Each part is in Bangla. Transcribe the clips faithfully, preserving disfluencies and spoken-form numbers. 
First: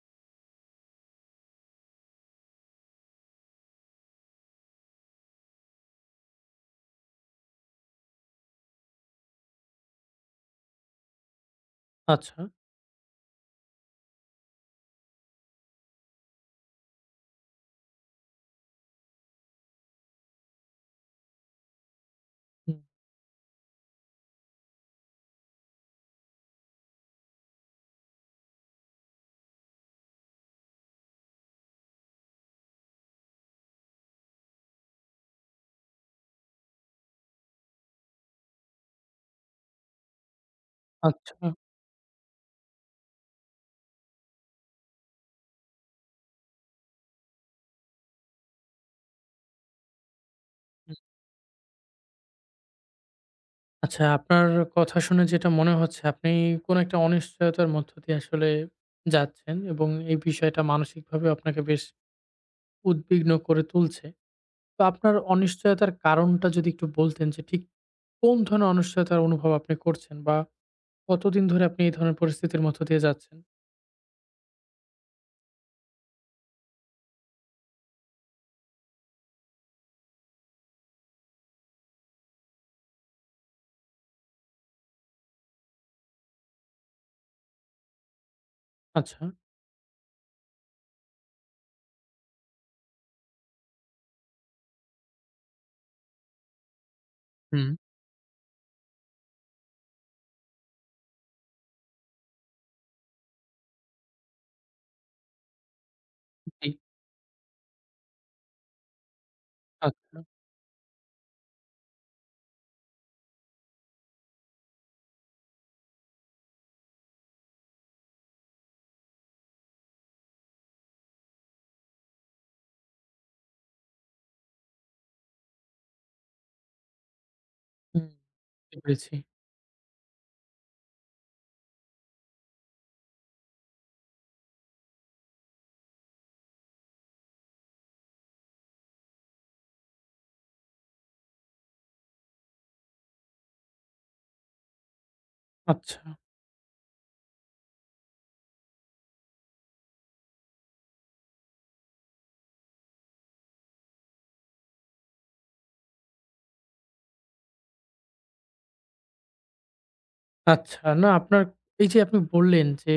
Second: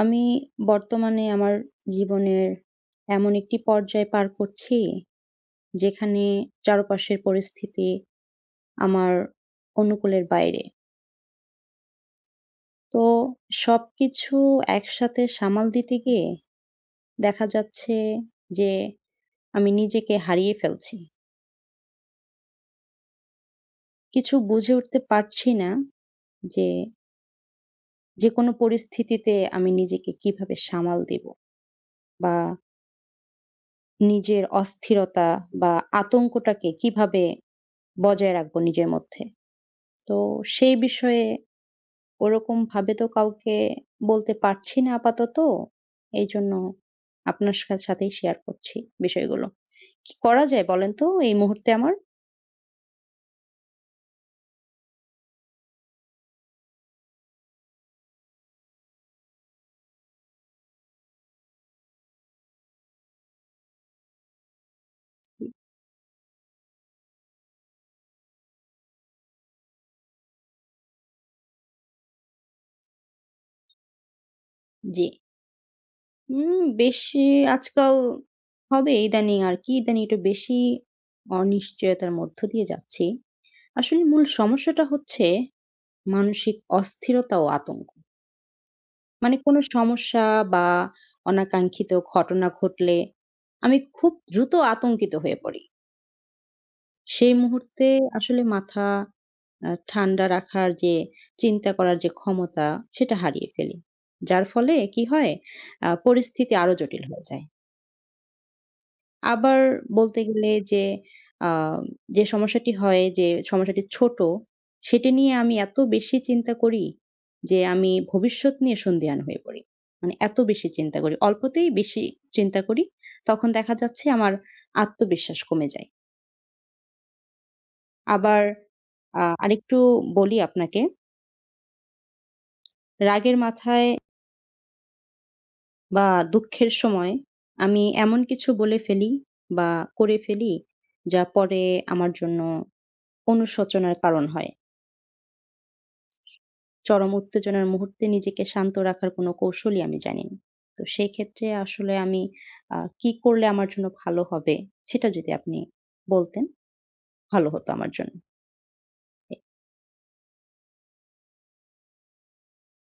আমি বর্তমানে আমার জীবনের এমন একটি পর্যায় পার করছি, যেখানে চারপাশের পরিস্থিতি আমার অনুকূলের বাইরে। আচ্ছা। তো সবকিছু একসাথে সামাল দিতে গিয়ে দেখা যাচ্ছে যে আমি নিজেকে হারিয়ে ফেলছি। হুম, কিছু বুঝে উঠতে পারছি না যে, যেকোনো পরিস্থিতিতে আমি নিজেকে কিভাবে সামাল দিব বা নিজের অস্থিরতা বা আতঙ্কটাকে কিভাবে বজায় রাখবো নিজের মধ্যে? তো সেই বিষয়ে আচ্ছা, হুম। ওরকমভাবে তো কাউকে বলতে পারছি না আপাতত। এইজন্য আপনার সা সাথেই শেয়ার করছি বিষয়গুলো। কি করা যায় বলেন তো এই মুহূর্তে আমার? আচ্ছা আপনার কথা শুনে যেটা মনে হচ্ছে আপনি কোনো একটা অনিশ্চয়তার মধ্য দিয়ে আসলে যাচ্ছেন এবং এই বিষয়টা মানসিকভাবে আপনাকে বেশ উদ্বিগ্ন করে তুলছে। তো আপনার অনিশ্চয়তার কারণটা যদি একটু বলতেন যে ঠিক কোন ধরনের অনিশ্চয়তার অনুভব আপনি করছেন বা কতদিন ধরে আপনি এই ধরনের পরিস্থিতির মধ্য দিয়ে যাচ্ছেন? জি। উম বেশি আজকাল হবে ইদানিং আরকি। ইদানিং একটু বেশি অনিশ্চয়তার মধ্য দিয়ে যাচ্ছি। আসলে মূল সমস্যাটা হচ্ছে মানসিক অস্থিরতা ও আতঙ্ক। আচ্ছা। মানে কোনো সমস্যা বা অনাকাঙ্ক্ষিত ঘটনা ঘটলে আমি খুব দ্রুত আতঙ্কিত হয়ে পড়ি। সেই হুম। মুহূর্তে আসলে মাথা আ ঠান্ডা রাখার যে চিন্তা করার যে ক্ষমতা, সেটা হারিয়ে ফেলি। যার ফলে কি হয়? আ পরিস্থিতি জি, আরো জটিল হয়ে যায়। আবার আচ্ছা। বলতে গেলে যে আ যে সমস্যাটি হয় যে সমস্যাটি ছোট, সেটি নিয়ে আমি এত বেশি চিন্তা করি যে আমি ভবিষ্যৎ নিয়ে সন্দিহান হয়ে পড়ি। মানে এত বেশি চিন্তা করি। অল্পতেই বেশি চিন্তা করি। তখন দেখা যাচ্ছে আমার আত্মবিশ্বাস কমে যায়। হুম, আবার বুঝতে পেরেছি। আ আরেকটু বলি আপনাকে। রাগের মাথায় বা দুঃখের সময় আমি এমন কিছু বলে ফেলি বা করে ফেলি যা পরে আমার জন্য অনুশোচনার কারণ হয়। আচ্ছা। চরম উত্তেজনার মুহূর্তে নিজেকে শান্ত রাখার কোনো কৌশলই আমি জানি না। তো সেক্ষেত্রে আসলে আমি আ কি করলে আমার জন্য ভালো হবে? সেটা যদি আপনি বলতেন ভালো হতো আমার জন্য। এ আচ্ছা, না আপনার এই যে আপনি বললেন যে,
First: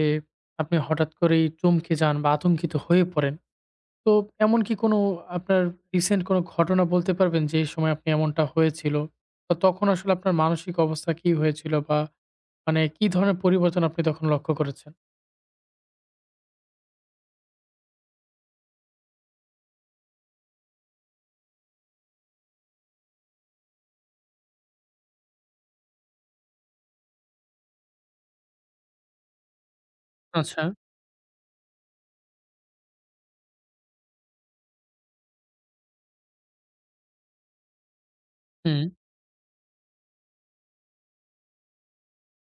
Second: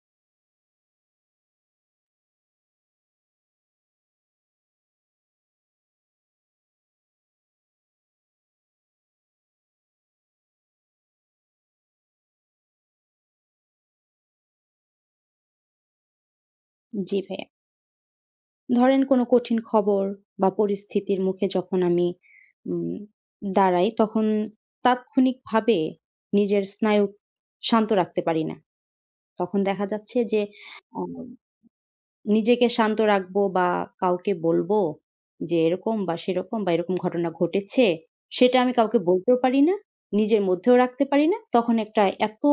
আপনি হঠাৎ করেই চমকে যান বা আতঙ্কিত হয়ে পড়েন। তো এমন কি কোনো আপনার রিসেন্ট কোনো ঘটনা বলতে পারবেন যে এই সময় আপনি এমনটা হয়েছিল? তো তখন আসলে আপনার মানসিক অবস্থা কি হয়েছিল বা মানে কি ধরনের পরিবর্তন আপনি তখন লক্ষ্য করেছেন? জি ভাইয়া। ধরেন কোনো কঠিন খবর বা পরিস্থিতির মুখে যখন আমি উম দাঁড়াই তখন তাৎক্ষণিকভাবে নিজের স্নায়ু শান্ত রাখতে পারি না। তখন দেখা যাচ্ছে যে আচ্ছা, আ নিজেকে শান্ত রাখবো বা কাউকে বলবো যে এরকম বা সেরকম বা এরকম ঘটনা ঘটেছে, সেটা আমি হুম। কাউকে বলতেও পারি না। নিজের মধ্যেও রাখতে পারি না। তখন একটা এত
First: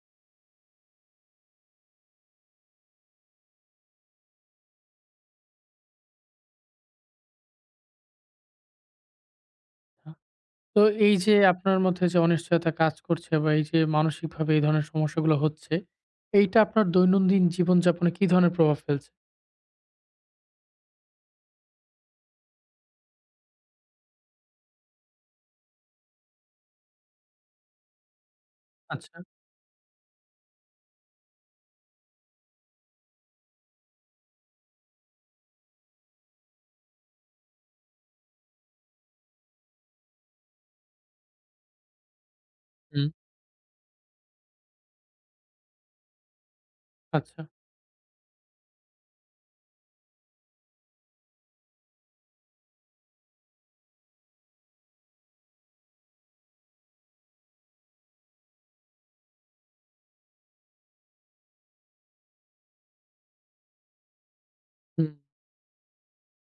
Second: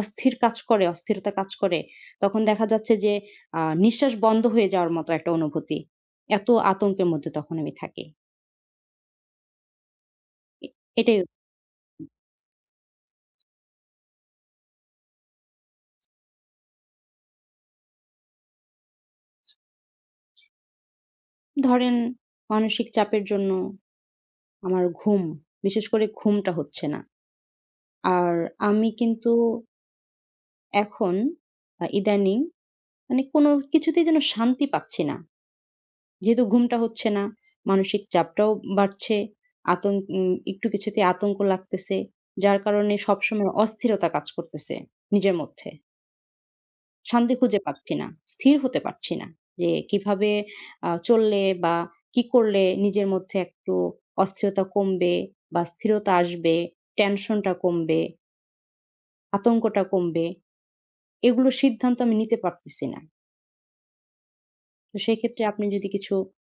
অস্থির কাজ করে, অস্থিরতা কাজ করে। তখন দেখা যাচ্ছে যে আ নিঃশ্বাস বন্ধ হয়ে যাওয়ার মতো একটা অনুভূতি। এত আতঙ্কের মধ্যে তখন আমি থাকি। এ তো এই এটাই যে আপনার মধ্যে যে অনিশ্চয়তা কাজ করছে বা এই যে মানসিকভাবে এই ধরনের সমস্যাগুলো হচ্ছে, এইটা আপনার দৈনন্দিন জীবনযাপনে কি ধরনের প্রভাব ফেলছে? ধরেন মানসিক চাপের জন্য আমার ঘুম, বিশেষ করে ঘুমটা হচ্ছে না। আর আমি আচ্ছা, কিন্তু এখন আ ইদানিং মানে কোনো কিছুতেই যেন শান্তি পাচ্ছি না। যেহেতু ঘুমটা হচ্ছে না, মানসিক চাপটাও বাড়ছে। আতং উম একটু কিছুতেই আতঙ্ক লাগতেছে। যার কারণে হুম, সবসময় অস্থিরতা কাজ করতেছে নিজের মধ্যে। শান্তি আচ্ছা, খুঁজে পাচ্ছি না। স্থির হতে পারছি না যে কিভাবে আ চললে বা কি করলে নিজের মধ্যে একটু অস্থিরতা কমবে বা স্থিরতা আসবে, টেনশনটা কমবে, আতঙ্কটা কমবে। এগুলোর সিদ্ধান্ত আমি নিতে পারতেছি না। তো হুম, সেক্ষেত্রে আপনি যদি কিছু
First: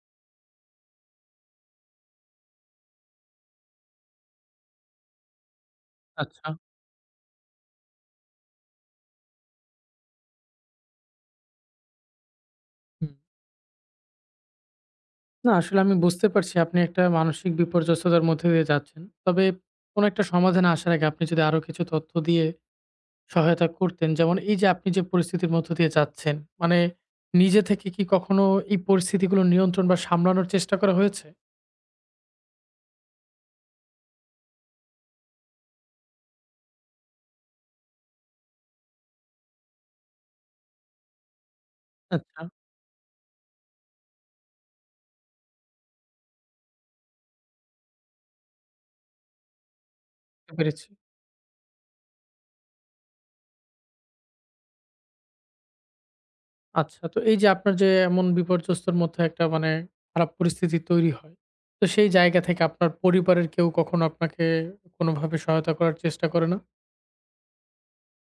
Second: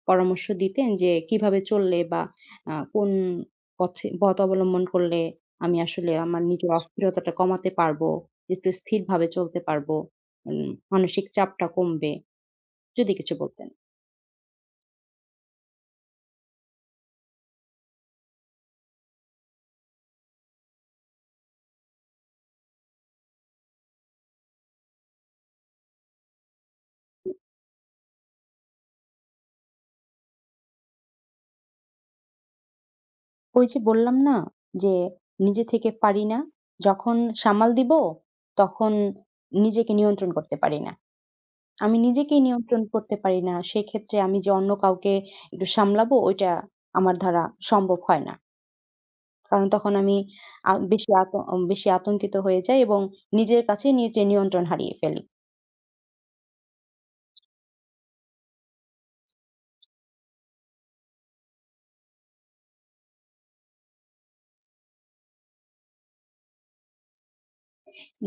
পরামর্শ দিতেন যে কিভাবে চললে বা আ কোন পথে পথ অবলম্বন করলে আমি আসলে আমার আচ্ছা। নিজের অস্থিরতাটা কমাতে পারবো, একটু স্থিরভাবে চলতে পারবো, উম মানসিক চাপটা কমবে। যদি হুম। কিছু বলতেন। না আসলে আমি বুঝতে পারছি আপনি একটা মানসিক বিপর্যস্ততার মধ্যে দিয়ে যাচ্ছেন। তবে কোনো একটা সমাধানে আসার আগে আপনি যদি আরো কিছু তথ্য দিয়ে সহায়তা করতেন, যেমন এই যে আপনি যে পরিস্থিতির মধ্য দিয়ে যাচ্ছেন, মানে নিজে থেকে কি কখনো এই পরিস্থিতিগুলো নিয়ন্ত্রণ বা সামলানোর চেষ্টা করা হয়েছে? ওই যে বললাম না যে নিজে থেকে পারি না, যখন সামাল দিব তখন নিজেকে নিয়ন্ত্রণ করতে পারি না। আমি নিজেকেই আচ্ছা। নিয়ন্ত্রণ করতে পারি না। সেক্ষেত্রে আমি যে অন্য কাউকে একটু সামলাবো ওইটা আমার দ্বারা সম্ভব হয় না। কারণ তখন আমি বুঝতে আ পেরেছি। বেশি আত উম, বেশি আতঙ্কিত হয়ে যাই এবং নিজের কাছেই নিজে নিয়ন্ত্রণ হারিয়ে ফেলি। আচ্ছা, তো এই যে আপনার যে এমন বিপর্যস্তর মধ্যে একটা মানে খারাপ পরিস্থিতি তৈরি হয়, তো সেই জায়গা থেকে আপনার পরিবারের কেউ কখনো আপনাকে কোনোভাবে সহায়তা করার চেষ্টা করে না?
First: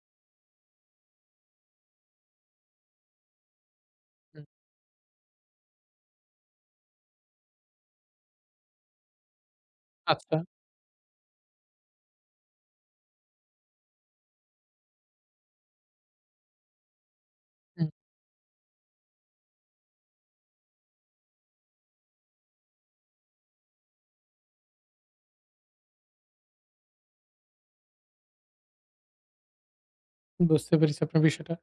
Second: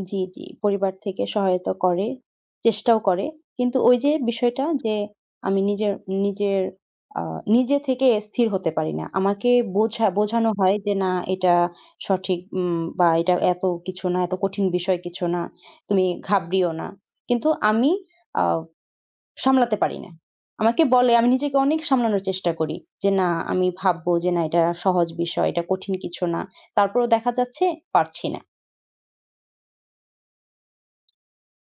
জি, জি। পরিবার থেকে সহায়তা করে, চেষ্টাও করে। কিন্তু ওই যে হুম। বিষয়টা যে আমি নিজের নিজের আ নিজে থেকে স্থির হতে পারি না। আমাকে বোঝা আচ্ছা। বোঝানো হয় যে, "না এটা সঠিক উম বা এটা এত কিছু না, এত কঠিন বিষয় কিছু না। তুমি ঘাবড়িও না।" কিন্তু আমি আ সামলাতে পারি না। আমাকে বলে আমি নিজেকে অনেক সামলানোর চেষ্টা করি। যে না আমি ভাববো যে না এটা সহজ বিষয়, এটা কঠিন কিছু না। তারপরেও দেখা যাচ্ছে পারছি না। বুঝতে পেরেছি আপনার বিষয়টা।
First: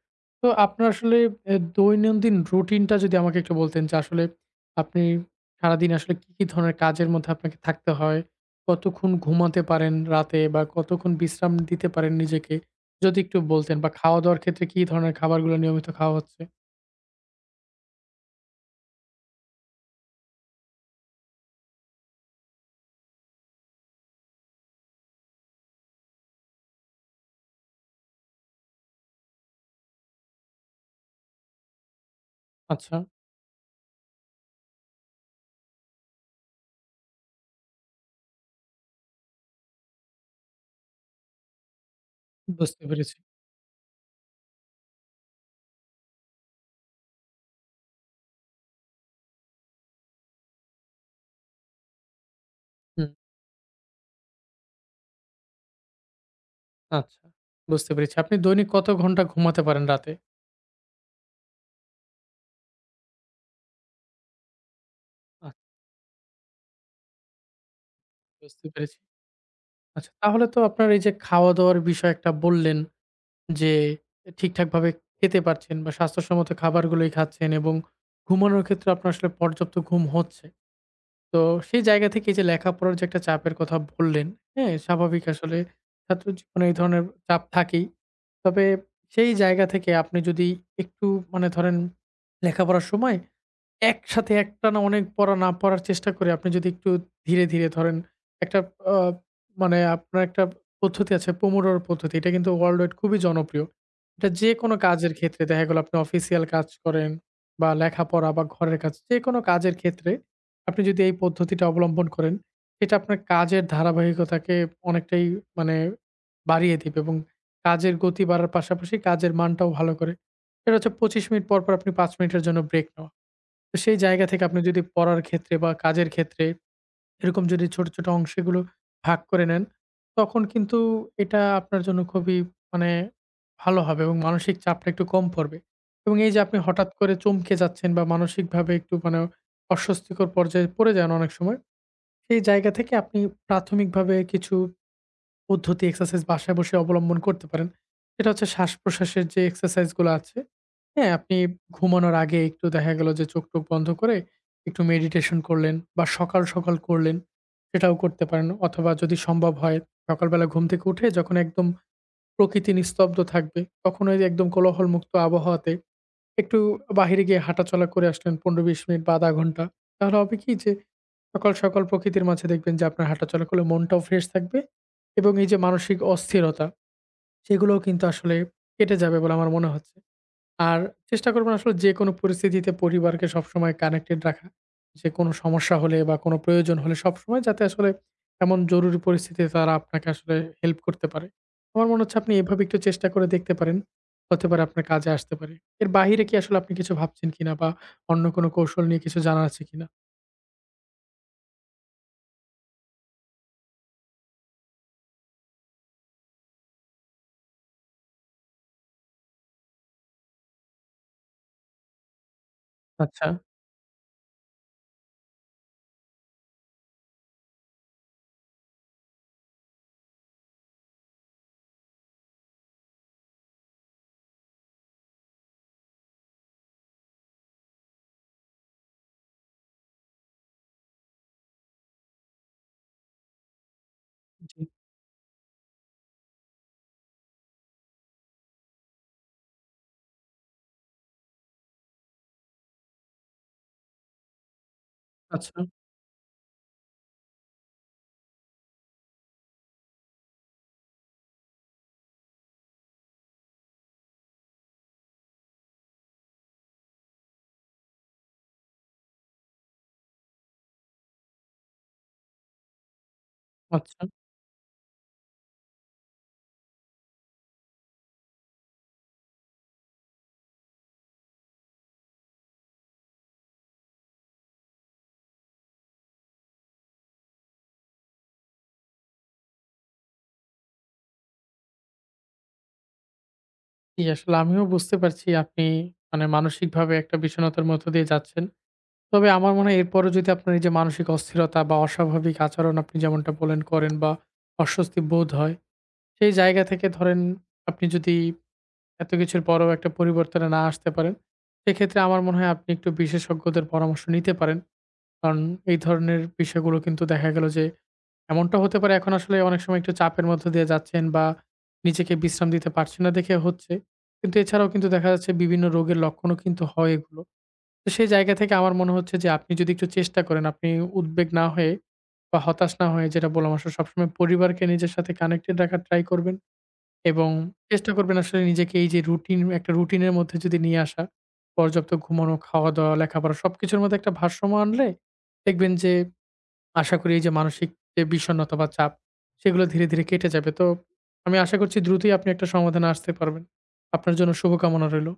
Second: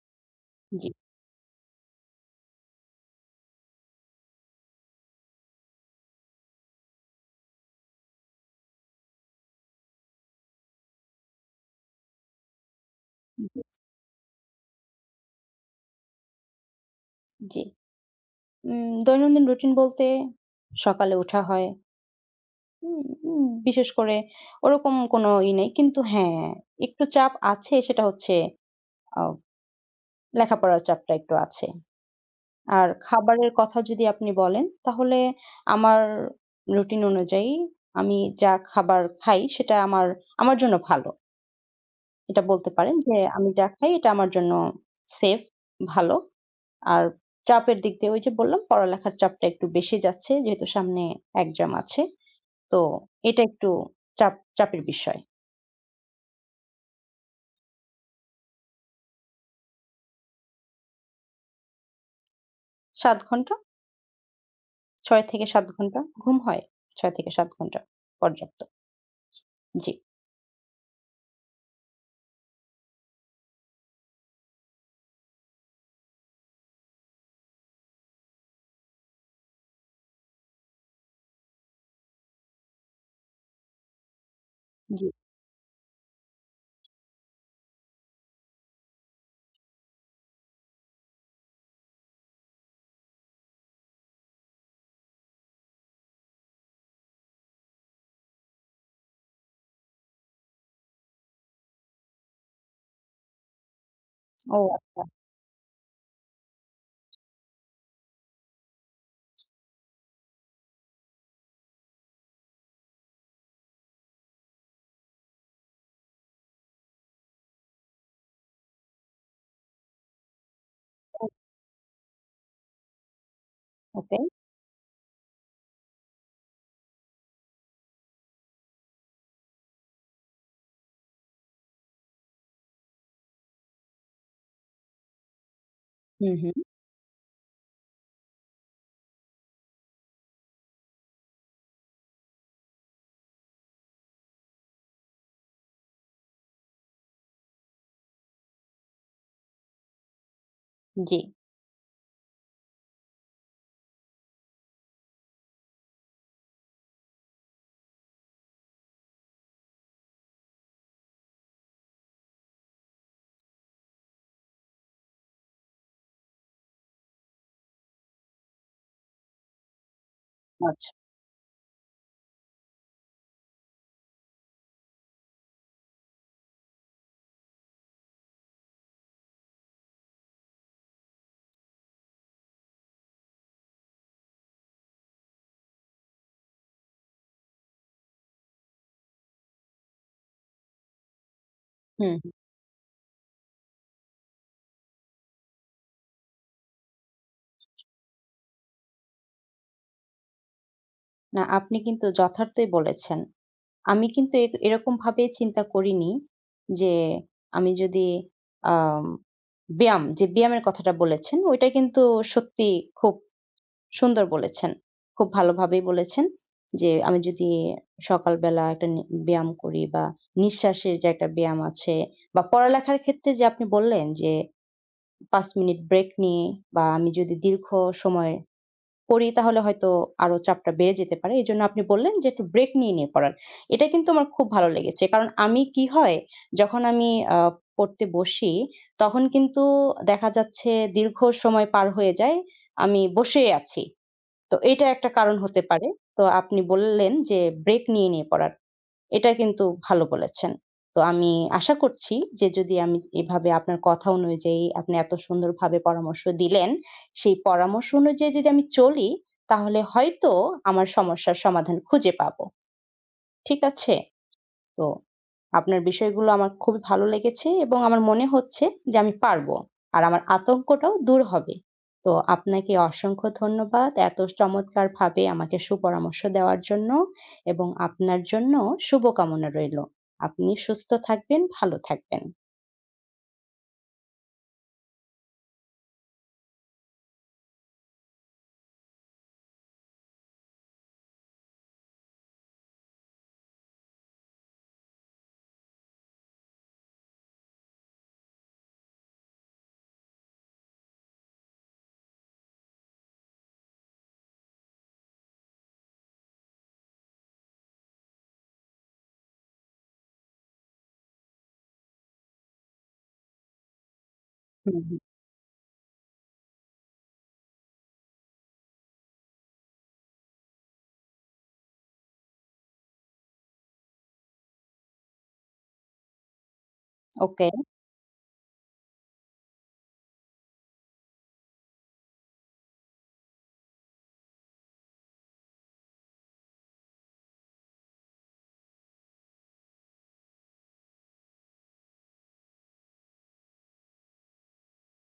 তো আপনার জি, আসলে এ দৈনন্দিন রুটিনটা যদি আমাকে একটু বলতেন যে আসলে আপনি সারাদিন আসলে কি, কি ধরনের কাজের মধ্যে আপনাকে থাকতে হয়? কতক্ষণ ঘুমাতে পারেন রাতে বা কতক্ষণ বিশ্রাম দিতে পারেন নিজেকে? যদি একটু বলতেন বা খাওয়া-দাওয়ার ক্ষেত্রে কি ধরনের খাবারগুলো নিয়মিত খাওয়া হচ্ছে? জি। উম দৈনন্দিন রুটিন বলতে সকালে ওঠা হয়। উম উম বিশেষ করে ওরকম কোনো ই নেই। কিন্তু হ্যাঁ, একটু চাপ আছে সেটা হচ্ছে আ লেখাপড়ার চাপটা একটু আছে। আর আচ্ছা, খাবারের কথা যদি আপনি বলেন, তাহলে আমার রুটিন অনুযায়ী আমি যা খাবার খাই সেটা আমার আমার জন্য ভালো। এটা বলতে বুঝতে পারেন যে পেরেছি। আমি যা খাই এটা আমার জন্য সেফ, ভালো। আর চাপের দিক দিয়ে ওই যে বললাম পড়ালেখার চাপটা একটু বেশি যাচ্ছে যেহেতু সামনে এক্সাম আছে। তো হুম, এটা একটু চাপ চাপের বিষয়। আচ্ছা, বুঝতে পেরেছি। আপনি দৈনিক কত ঘন্টা ঘুমাতে পারেন রাতে? সাত ঘন্টা, ছয় থেকে আচ্ছা, সাত ঘন্টা ঘুম হয়। ছয় থেকে সাত ঘন্টা পর্যাপ্ত। বুঝতে পেরেছি। জি, আচ্ছা, তাহলে তো আপনার এই যে খাওয়া-দাওয়ার বিষয় একটা বললেন যে ঠিকঠাকভাবে খেতে পারছেন বা স্বাস্থ্যসম্মত খাবারগুলোই খাচ্ছেন এবং ঘুমানোর ক্ষেত্রে আপনার আসলে পর্যাপ্ত ঘুম হচ্ছে। তো সেই জায়গা থেকে এই যে লেখাপড়ার যে একটা চাপের কথা বললেন, হ্যাঁ? জি। স্বাভাবিক আসলে ছাত্র জীবনে এই ধরনের চাপ থাকেই। তবে সেই জায়গা থেকে আপনি যদি একটু মানে ধরেন লেখাপড়ার সময় একসাথে একটানা অনেক পড়া না পড়ার চেষ্টা করে আপনি যদি একটু ধীরে, ধীরে ধরেন একটা আ মানে আপনার একটা পদ্ধতি আছে পোমোডোর পদ্ধতি। এটা কিন্তু ওয়ার্লড ওয়াইড খুবই জনপ্রিয়। এটা ও যেকোনো আচ্ছা, কাজের ক্ষেত্রে দেখা গেল আপনি অফিসিয়াল কাজ করেন বা লেখাপড়া বা ঘরের কাজ, যেকোনো কাজের ক্ষেত্রে আপনি যদি এই পদ্ধতিটা অবলম্বন করেন, এটা আপনার কাজের ধারাবাহিকতাকে অনেকটাই মানে বাড়িয়ে দিবে এবং কাজের গতি বাড়ার পাশাপাশি কাজের মানটাও ভালো করে। এটা হচ্ছে পঁচিশ মিনিট পর, পর আপনি পাঁচ মিনিটের জন্য ব্রেক নেওয়া। তো সেই ওকে। জায়গা থেকে আপনি যদি পড়ার ক্ষেত্রে বা কাজের ক্ষেত্রে এরকম যদি ছোট, ছোট অংশগুলো ভাগ করে নেন, তখন কিন্তু এটা আপনার জন্য খুবই মানে ভালো হবে এবং মানসিক চাপটা একটু কম পড়বে। এবং এই হুম, যে হুম। আপনি হঠাৎ করে চমকে যাচ্ছেন বা মানসিকভাবে একটু মানে অস্বস্তিকর পর্যায়ে পড়ে যান অনেক সময়। সেই জায়গা থেকে আপনি প্রাথমিকভাবে কিছু পদ্ধতি এক্সারসাইজ বাসায় বসে অবলম্বন করতে পারেন। সেটা হচ্ছে শ্বাস-প্রশ্বাসের যে এক্সারসাইজ গুলো আছে, হ্যাঁ? জি, আপনি ঘুমানোর আগে একটু দেখা গেল যে চোখ-টোখ বন্ধ করে একটু মেডিটেশন করলেন বা সকাল, সকাল করলেন সেটাও করতে পারেন। অথবা যদি সম্ভব হয় সকালবেলা ঘুম থেকে উঠে যখন একদম প্রকৃতি নিস্তব্ধ থাকবে, তখন ওই যে একদম কোলাহলমুক্ত আবহাওয়াতে একটু বাহিরে গিয়ে হাঁটাচলা করে আসলেন পনেরো থেকে বিশ মিনিট বা শূন্য দশমিক পাঁচ ঘন্টা। তাহলে হবে কি যে আচ্ছা। সকাল, সকাল প্রকৃতির মাঝে দেখবেন যে আপনার হাঁটাচলা করলে মনটাও ফ্রেশ থাকবে এবং এই যে মানসিক অস্থিরতা সেগুলোও কিন্তু আসলে কেটে যাবে বলে আমার মনে হচ্ছে। আর চেষ্টা করবেন আসলে যেকোনো পরিস্থিতিতে পরিবারকে সবসময় কানেক্টেড রাখা। যেকোনো সমস্যা হলে বা কোনো প্রয়োজন হলে সবসময় যাতে আসলে এমন জরুরি পরিস্থিতিতে তারা আপনাকে আসলে হেল্প করতে পারে। আমার মনে হুম। হচ্ছে আপনি এভাবে একটু চেষ্টা করে দেখতে পারেন। হতে পারে আপনার কাজে আসতে পারে। এর বাহিরে কি আসলে আপনি কিছু ভাবছেন কিনা বা অন্য কোনো কৌশল নিয়ে কিছু জানা আছে কিনা? না, আপনি কিন্তু যথার্থই বলেছেন। আমি কিন্তু এ এরকমভাবে চিন্তা করিনি যে আমি যদি আম ব্যায়াম, যে ব্যায়ামের কথাটা বলেছেন, ওইটা কিন্তু সত্যি খুব আচ্ছা, সুন্দর বলেছেন। খুব ভালোভাবেই বলেছেন যে আমি যদি সকালবেলা একটা নি ব্যায়াম করি বা নিঃশ্বাসের যে একটা ব্যায়াম আছে বা পড়ালেখার ক্ষেত্রে যে আপনি বললেন যে পাঁচ মিনিট ব্রেক নিয়ে বা আমি যদি দীর্ঘ সময় করি তাহলে হয়তো আরো চাপটা বেড়ে যেতে পারে। এজন্য আপনি বললেন যে, একটু ব্রেক নিয়ে, নিয়ে পড়ার। এটা কিন্তু আমার খুব জি। ভালো লেগেছে। কারণ আমি কি হয়, যখন আমি আ পড়তে বসি, তখন কিন্তু দেখা যাচ্ছে দীর্ঘ সময় পার হয়ে যায়। আমি বসে আছি। তো এটা একটা কারণ হতে আচ্ছা, পারে। তো আপনি বললেন যে ব্রেক নিয়ে, নিয়ে পড়ার। এটা কিন্তু ভালো বলেছেন। তো আমি আশা করছি যে যদি আমি এভাবে আপনার কথা অনুযায়ী আপনি এত সুন্দরভাবে পরামর্শ দিলেন, সেই পরামর্শ অনুযায়ী যদি আমি চলি তাহলে হয়তো আমার সমস্যার সমাধান খুঁজে পাবো। ঠিক আছে? আচ্ছা। তো আপনার বিষয়গুলো আমার খুবই ভালো লেগেছে এবং আমার মনে হচ্ছে যে আমি পারবো। আর আমার আতঙ্কটাও দূর হবে। তো আপনাকে অসংখ্য ধন্যবাদ এত চমৎকারভাবে আমাকে সুপরামর্শ দেওয়ার জন্য এবং আপনার জন্য শুভকামনা রইলো। আপনি সুস্থ থাকবেন, ভালো থাকবেন। জি, আসলে আমিও বুঝতে পারছি আপনি মানে মানসিকভাবে একটা বিষণ্ণতার মধ্য দিয়ে যাচ্ছেন। তবে আমার মনে হয় এরপরও যদি আপনার এই যে মানসিক অস্থিরতা বা অস্বাভাবিক আচরণ আপনি যেমনটা বলেন করেন বা অস্বস্তি বোধ হয়, সেই জায়গা থেকে ধরেন আপনি যদি এত কিছুর পরেও একটা পরিবর্তনে না আসতে পারেন, সেক্ষেত্রে আমার মনে হয় আপনি একটু বিশেষজ্ঞদের পরামর্শ নিতে পারেন। কারণ এই ধরনের বিষয়গুলো কিন্তু দেখা গেল যে এমনটা হতে পারে এখন আসলে অনেক সময় একটু চাপের মধ্য দিয়ে যাচ্ছেন বা নিজেকে বিশ্রাম দিতে পারছেন না দেখে হচ্ছে। কিন্তু এছাড়াও হুম, কিন্তু হুম। দেখা যাচ্ছে বিভিন্ন রোগের লক্ষণও কিন্তু হয় এগুলো। তো সেই জায়গা থেকে আমার মনে হচ্ছে যে আপনি যদি একটু চেষ্টা করেন, আপনি উদ্বেগ না হয়ে বা হতাশ না হয়ে যেটা বললাম আসলে সবসময় পরিবারকে নিজের সাথে কানেক্টেড রাখার ট্রাই করবেন এবং ওকে। চেষ্টা করবেন আসলে নিজেকে এই যে রুটিন একটা রুটিনের মধ্যে যদি নিয়ে আসা, পর্যাপ্ত ঘুমানো, খাওয়া-দাওয়া, লেখাপড়া সবকিছুর মধ্যে একটা ভারসাম্য আনলে দেখবেন যে আশা করি এই যে মানসিক যে বিষণ্ণতা বা চাপ সেগুলো ধীরে, ধীরে কেটে যাবে। তো আমি আশা করছি দ্রুতই আপনি একটা সমাধানে আসতে পারবেন। আপনার জন্য শুভকামনা রইল।